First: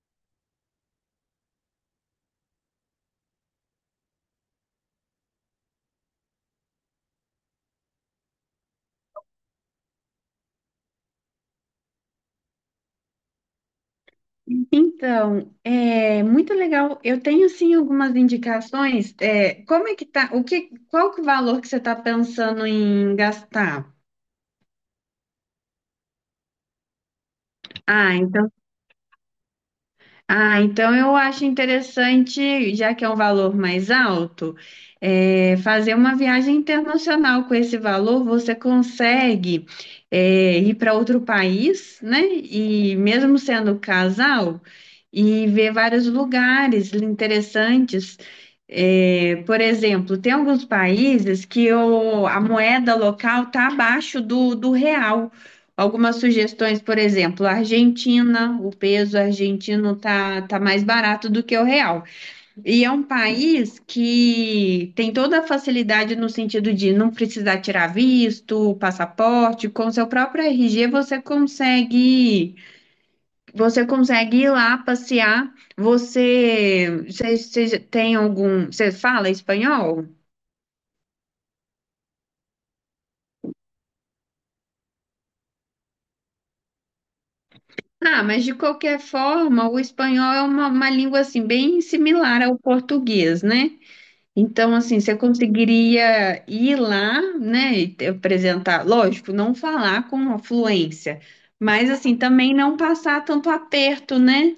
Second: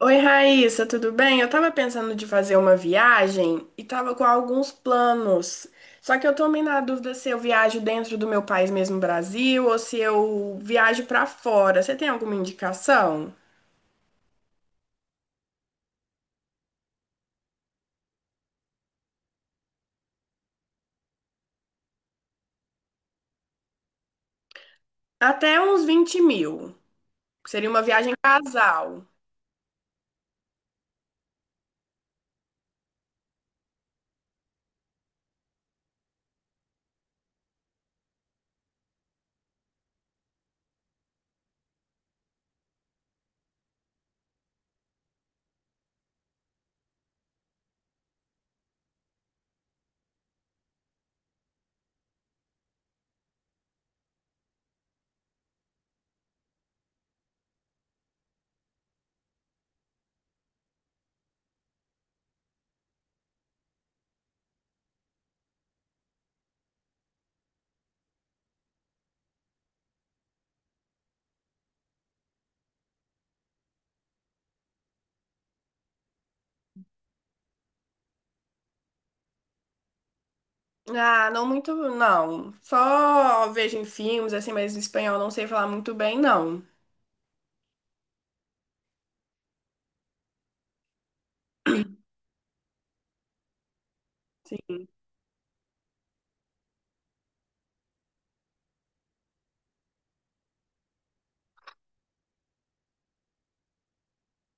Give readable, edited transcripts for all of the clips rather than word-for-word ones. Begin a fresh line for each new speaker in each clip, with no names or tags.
Oi, Raíssa, tudo bem? Eu tava pensando de fazer uma viagem e tava com alguns planos. Só que eu tô meio na dúvida se eu viajo dentro do meu país mesmo, Brasil, ou se eu viajo pra fora. Você tem alguma indicação?
Então, é muito legal. Eu tenho sim algumas indicações. Como é que tá? Qual que é o valor que você está pensando em gastar?
Até uns 20.000. Seria uma viagem
Ah, então
casal.
Ah, então eu acho interessante, já que é um valor mais alto, fazer uma viagem internacional com esse valor. Ir para outro país, né? E mesmo sendo casal, e ver vários lugares interessantes. É, por exemplo, tem alguns países que a moeda local está abaixo do real. Algumas sugestões, por exemplo, a Argentina, o peso argentino tá mais barato do que o real. E é um país que tem toda a facilidade no sentido de não precisar tirar visto, passaporte, com seu próprio RG você consegue ir lá passear. Você tem algum, você fala espanhol?
Ah, não muito, não. Só vejo em filmes, assim, mas espanhol não sei falar muito bem, não.
Ah, mas de qualquer forma, o espanhol é uma língua assim bem similar ao português, né? Então, assim, você conseguiria ir lá, né, e apresentar, lógico, não falar com fluência, mas assim, também não passar tanto aperto, né?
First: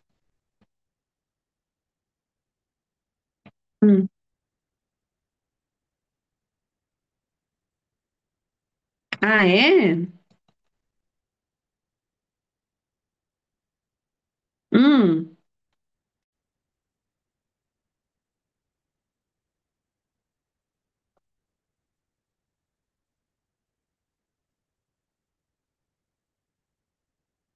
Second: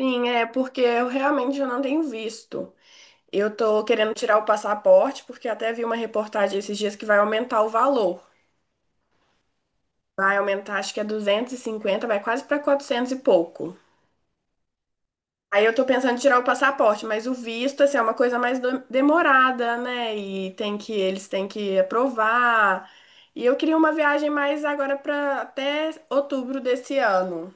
Sim, é porque eu realmente já não tenho visto. Eu tô querendo tirar o passaporte, porque até vi uma reportagem esses dias que vai aumentar o valor.
Ah, é?
Vai aumentar, acho que é 250, vai quase para 400 e pouco.
Hum.
Aí eu tô pensando em tirar o passaporte, mas o visto, assim, é uma coisa mais demorada, né? E tem que, eles têm que aprovar. E eu queria uma viagem mais agora para até outubro desse ano.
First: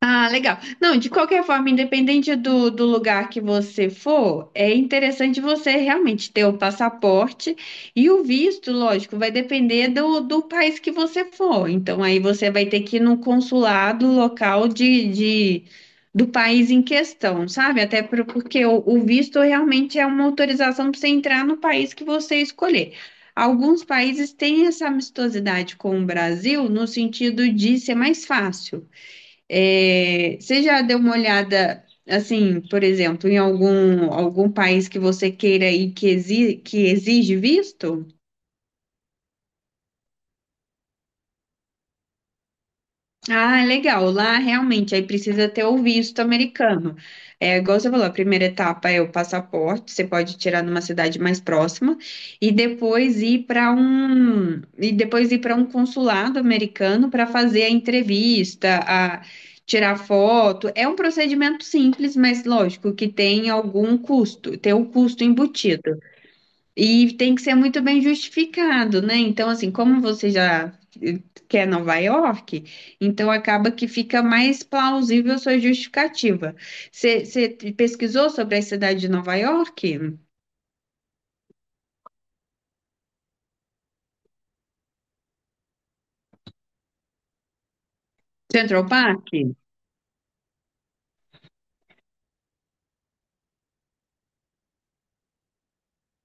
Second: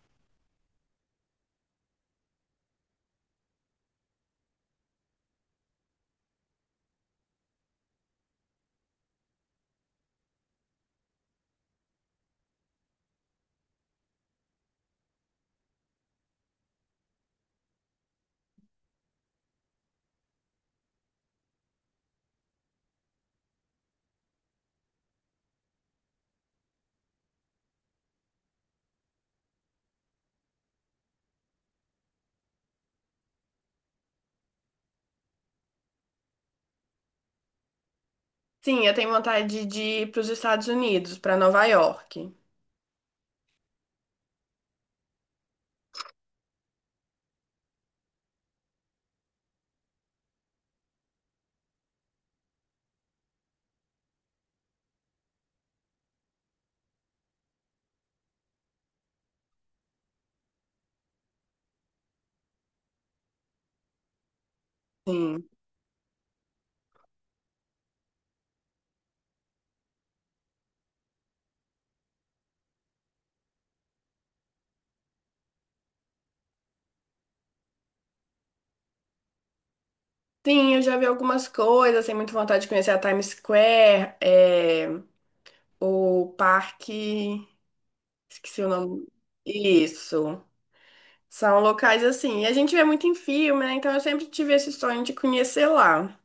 Ah, legal. Não, de qualquer forma, independente do lugar que você for, é interessante você realmente ter o passaporte e o visto, lógico, vai depender do país que você for. Então, aí você vai ter que ir no consulado local do país em questão, sabe? Porque o visto realmente é uma autorização para você entrar no país que você escolher. Alguns países têm essa amistosidade com o Brasil no sentido de ser mais fácil. É, você já deu uma olhada, assim, por exemplo, em algum país que você queira ir que que exige visto?
Sim, eu tenho vontade de ir para os Estados Unidos, para Nova York.
Ah, legal. Lá realmente aí precisa ter o visto americano. É, igual você falou, a primeira etapa é o passaporte, você pode tirar numa cidade mais próxima e depois ir para um consulado americano para fazer a entrevista, a tirar foto. É um procedimento simples, mas lógico que tem algum custo, tem um custo
Sim.
embutido. E tem que ser muito bem justificado, né? Então, assim, como você já eh, quer Nova York, então acaba que fica mais plausível a sua justificativa. Você pesquisou sobre a cidade de Nova York?
Sim, eu já vi algumas coisas, tenho muita vontade de conhecer a Times Square, é, o parque, esqueci o
Central
nome.
Park?
Isso. São locais assim. E a gente vê muito em filme, né? Então eu sempre tive esse sonho de conhecer lá.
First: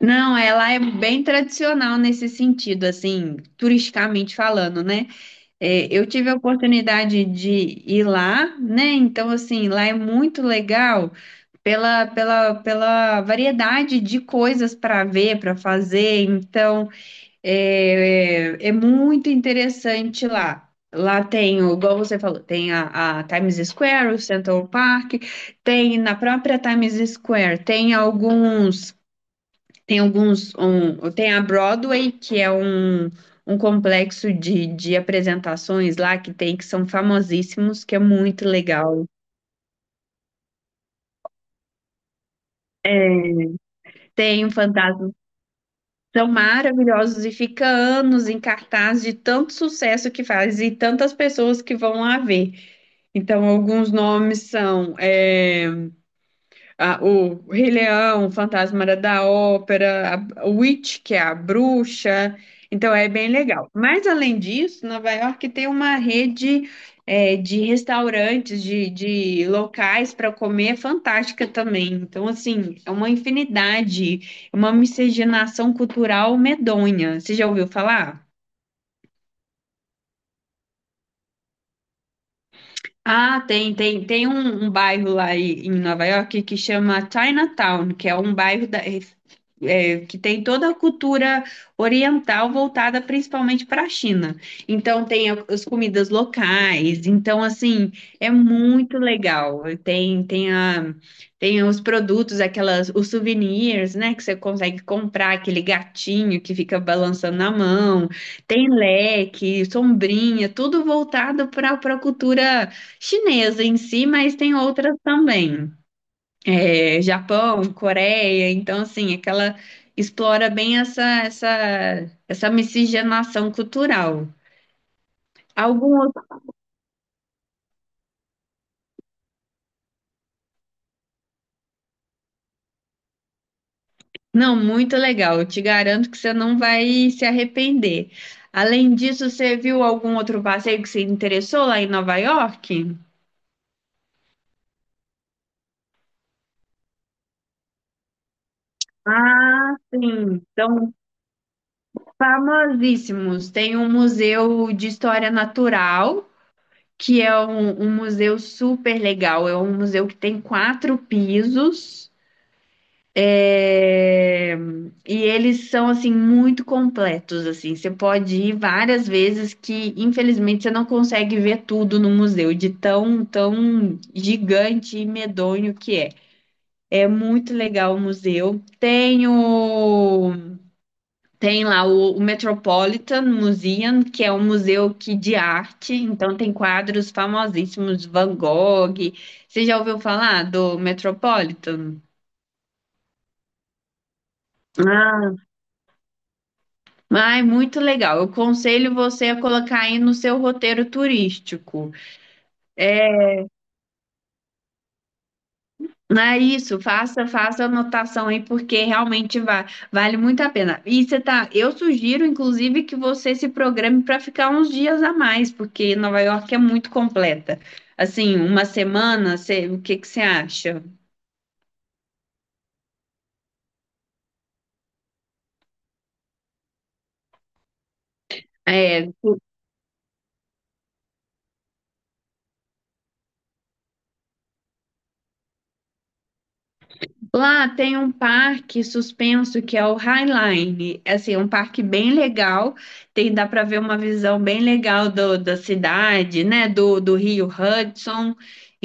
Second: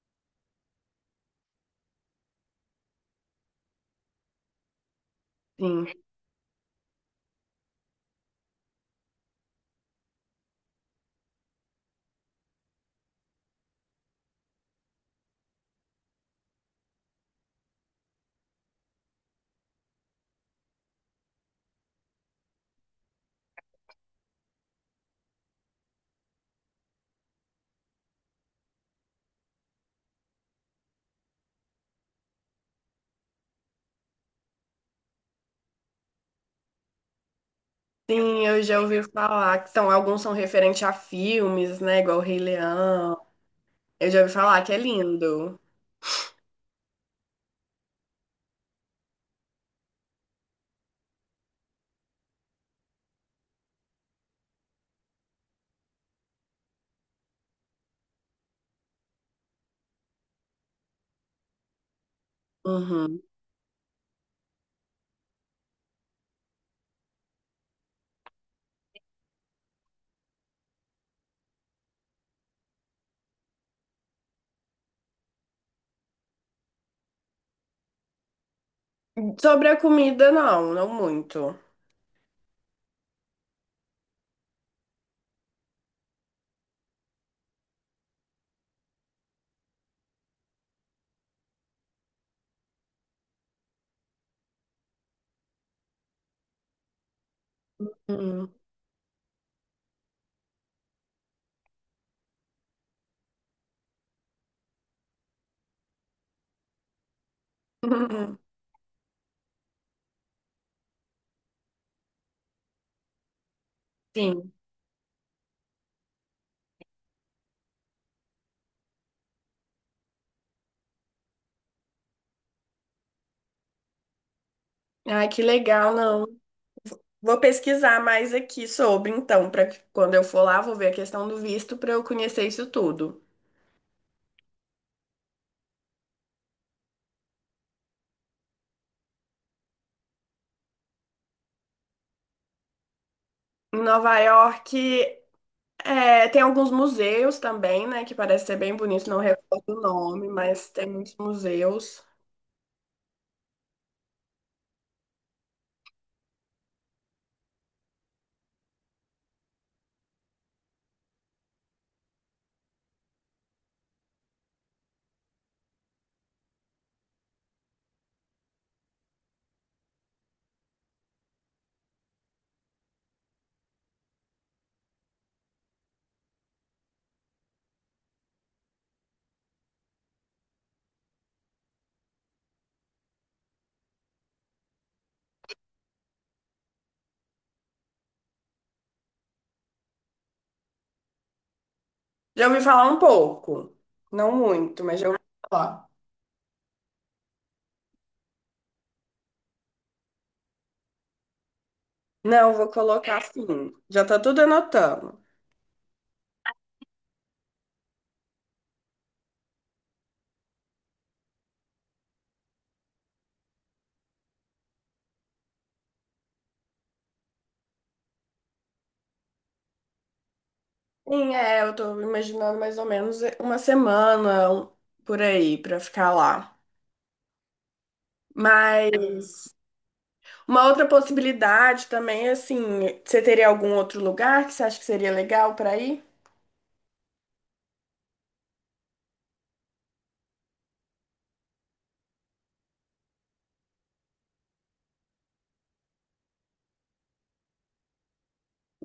Não, ela é bem tradicional nesse sentido, assim, turisticamente falando, né?
Sim.
É, eu tive a oportunidade de ir lá, né? Então, assim, lá é muito legal pela variedade de coisas para ver, para fazer. Então, é muito interessante lá. Lá tem, igual você falou, tem a Times Square, o Central Park, tem na própria Times Square, tem alguns. Tem alguns. Tem a Broadway, que é um, um complexo de apresentações lá que tem, que são famosíssimos, que é muito
Sim, eu já ouvi
legal.
falar que são, alguns são referentes a filmes, né? Igual o Rei Leão. Eu já ouvi
Tem o
falar que é
Fantasma.
lindo.
São maravilhosos e fica anos em cartaz de tanto sucesso que faz e tantas pessoas que vão lá ver. Então, alguns nomes são. O Rei Leão, o Fantasma da Ópera, a Witch, que é a bruxa. Então é
Uhum.
bem legal. Mas além disso, Nova York tem uma rede de restaurantes, de locais para comer fantástica também. Então, assim, é uma infinidade, é uma miscigenação cultural medonha. Você já ouviu falar?
Sobre a comida, não, não muito.
Ah, tem um, um bairro lá em Nova York que chama Chinatown, que é um bairro que tem toda a cultura oriental voltada principalmente para a China. Então tem as comidas locais, então assim, é
Uhum.
muito legal. Tem os produtos, aquelas, os souvenirs, né, que você consegue comprar, aquele gatinho que fica balançando na mão, tem leque, sombrinha, tudo voltado para a cultura chinesa em si, mas
Sim.
tem outras também. É, Japão, Coreia, então assim, aquela explora bem essa miscigenação cultural.
Ai, que legal,
Algum outro...
não. Vou pesquisar mais aqui sobre, então, para quando eu for lá, vou ver a questão do visto para eu conhecer isso tudo.
Não, muito legal. Eu te garanto que você não vai se arrepender. Além disso, você viu algum outro passeio que se interessou lá em Nova York?
Em Nova York, é, tem alguns museus também, né, que parece ser bem bonito, não recordo
Ah,
o nome,
sim.
mas tem
São
muitos museus.
famosíssimos. Tem um museu de história natural que é um museu super legal. É um museu que tem quatro pisos. é, E eles são assim muito completos assim. Você pode ir várias vezes que infelizmente você não consegue ver tudo no museu de tão gigante e medonho que é. É muito legal o museu. Tem o tem lá o, O Metropolitan Museum, que é um museu que, de arte, então tem quadros famosíssimos de Van Gogh. Você já ouviu falar do Metropolitan?
Já ouvi falar um pouco, não muito, mas já ouvi
Ah,
falar.
ai, muito legal. Eu aconselho você a colocar aí no seu roteiro turístico.
Não, vou colocar assim. Já tá tudo anotando.
Não é isso, faça a anotação aí, porque realmente vale muito a pena. E você tá, eu sugiro, inclusive, que você se programe para ficar uns dias a mais, porque Nova York é muito completa. Assim, uma semana, o que que você acha?
Sim, é, eu tô imaginando mais ou menos uma semana por aí para ficar lá.
É,
Mas uma outra possibilidade também, assim, você teria algum outro lugar que você acha que seria legal para ir?
Lá tem um parque suspenso que é o Highline. É assim, um parque bem legal. Tem, dá para ver uma visão bem legal da cidade, né? Do Rio Hudson.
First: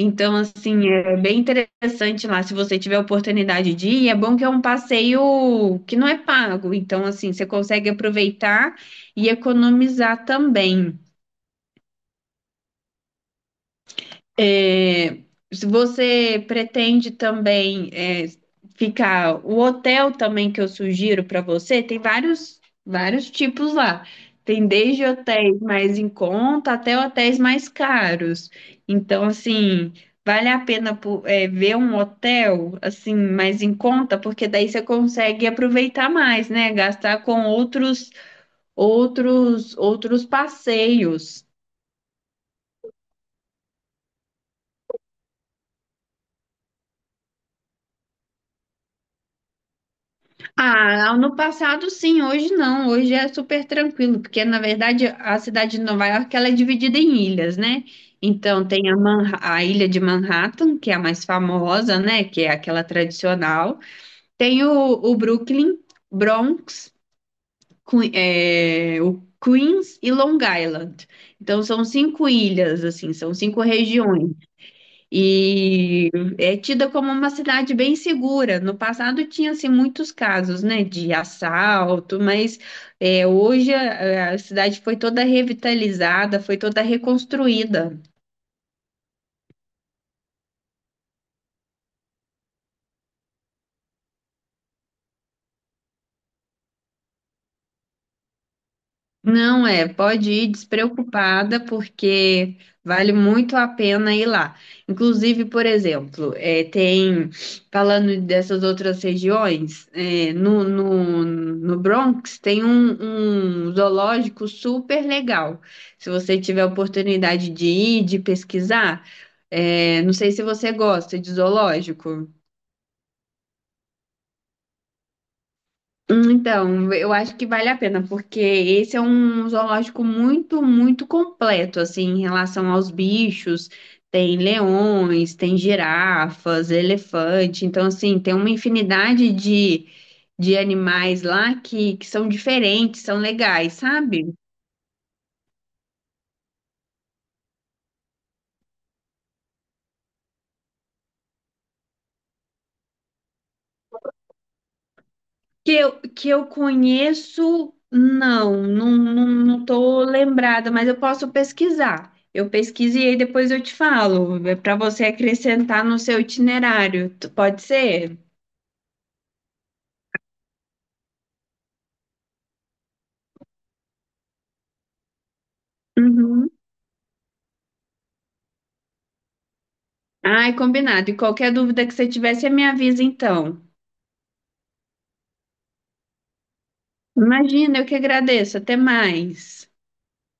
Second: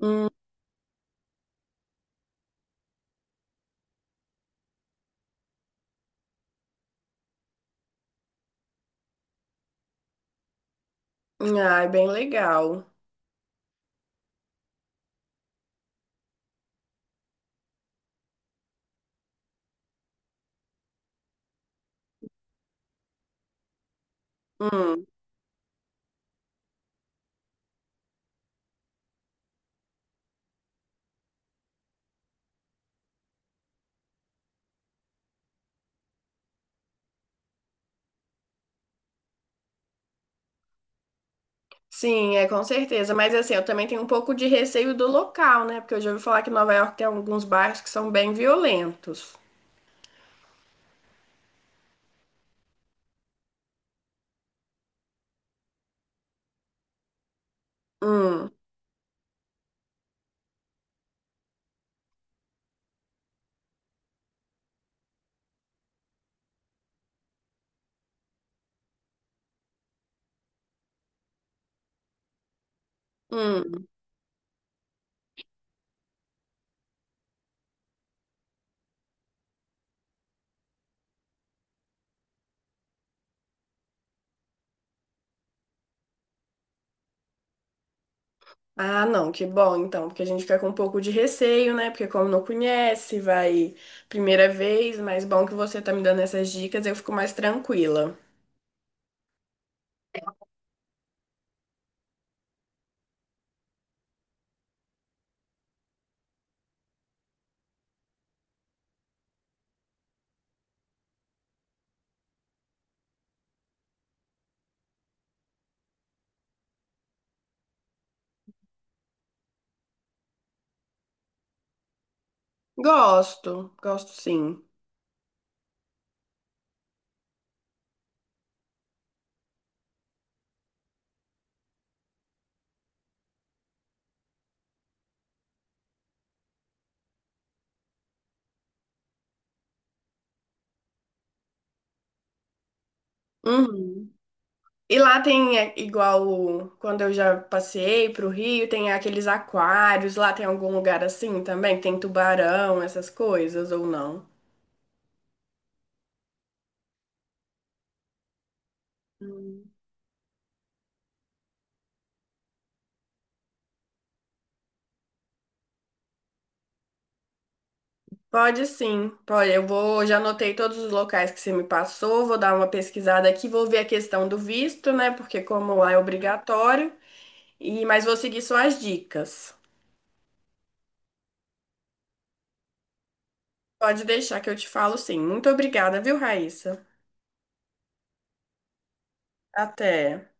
Hum,
assim, é bem interessante lá. Se você tiver oportunidade de ir, é bom que é um passeio que não é pago. Então, assim, você consegue aproveitar e economizar também.
ah, é bem legal.
É, se você pretende também ficar, o hotel também que eu sugiro para você, tem vários tipos lá. Tem desde
Hum,
hotéis mais em conta até hotéis mais caros. Então, assim, vale a pena ver um hotel assim mais em conta, porque daí você consegue aproveitar mais, né? Gastar com outros passeios.
sim, é com certeza. Mas assim, eu também tenho um pouco de receio do local, né? Porque eu já ouvi falar que Nova York tem alguns bairros que são bem violentos.
Ah, no passado sim, hoje não. Hoje é super tranquilo, porque na verdade a cidade de Nova York ela é dividida em ilhas, né?
Hum,
Então tem a ilha de Manhattan, que é a mais famosa, né? Que é aquela tradicional. Tem o Brooklyn, Bronx, o Queens e Long Island. Então são cinco ilhas, assim, são cinco
hum.
regiões. E é tida como uma cidade bem segura. No passado tinha-se muitos casos, né, de assalto, mas hoje a cidade foi toda revitalizada, foi toda reconstruída.
Ah, não, que bom então, porque a gente fica com um pouco de receio, né? Porque como não conhece, vai primeira vez, mas bom que você tá me dando essas dicas, eu fico mais tranquila.
Não é, pode ir despreocupada, porque vale muito a pena ir lá. Inclusive, por exemplo, falando dessas outras regiões, no Bronx tem um, um zoológico super legal. Se você tiver a oportunidade de ir, de pesquisar, não sei se você gosta de zoológico.
Gosto, gosto sim.
Hum. Então, eu acho que vale a pena, porque esse é um zoológico muito completo, assim, em relação aos bichos. Tem leões, tem girafas, elefante. Então, assim, tem uma infinidade de animais lá que são diferentes, são legais,
Uhum.
sabe?
E lá tem, é, igual quando eu já passei pro Rio, tem aqueles aquários, lá tem algum lugar assim também, que tem tubarão, essas coisas, ou não?
Que eu conheço, não, não, não, não
Hum.
tô lembrada, mas eu posso pesquisar. Eu pesquiso e aí depois eu te falo, é para você acrescentar no seu itinerário, pode ser?
Pode sim, pode. Eu vou, já anotei todos os locais que você me passou, vou dar uma pesquisada aqui, vou ver a questão do visto, né? Porque como lá é
Uhum.
obrigatório, e mas vou seguir só as dicas.
Ai, combinado. E qualquer dúvida que você tiver, você me avisa então.
Pode deixar que eu te falo sim. Muito obrigada, viu, Raíssa?
Imagina, eu que agradeço. Até mais.
Até.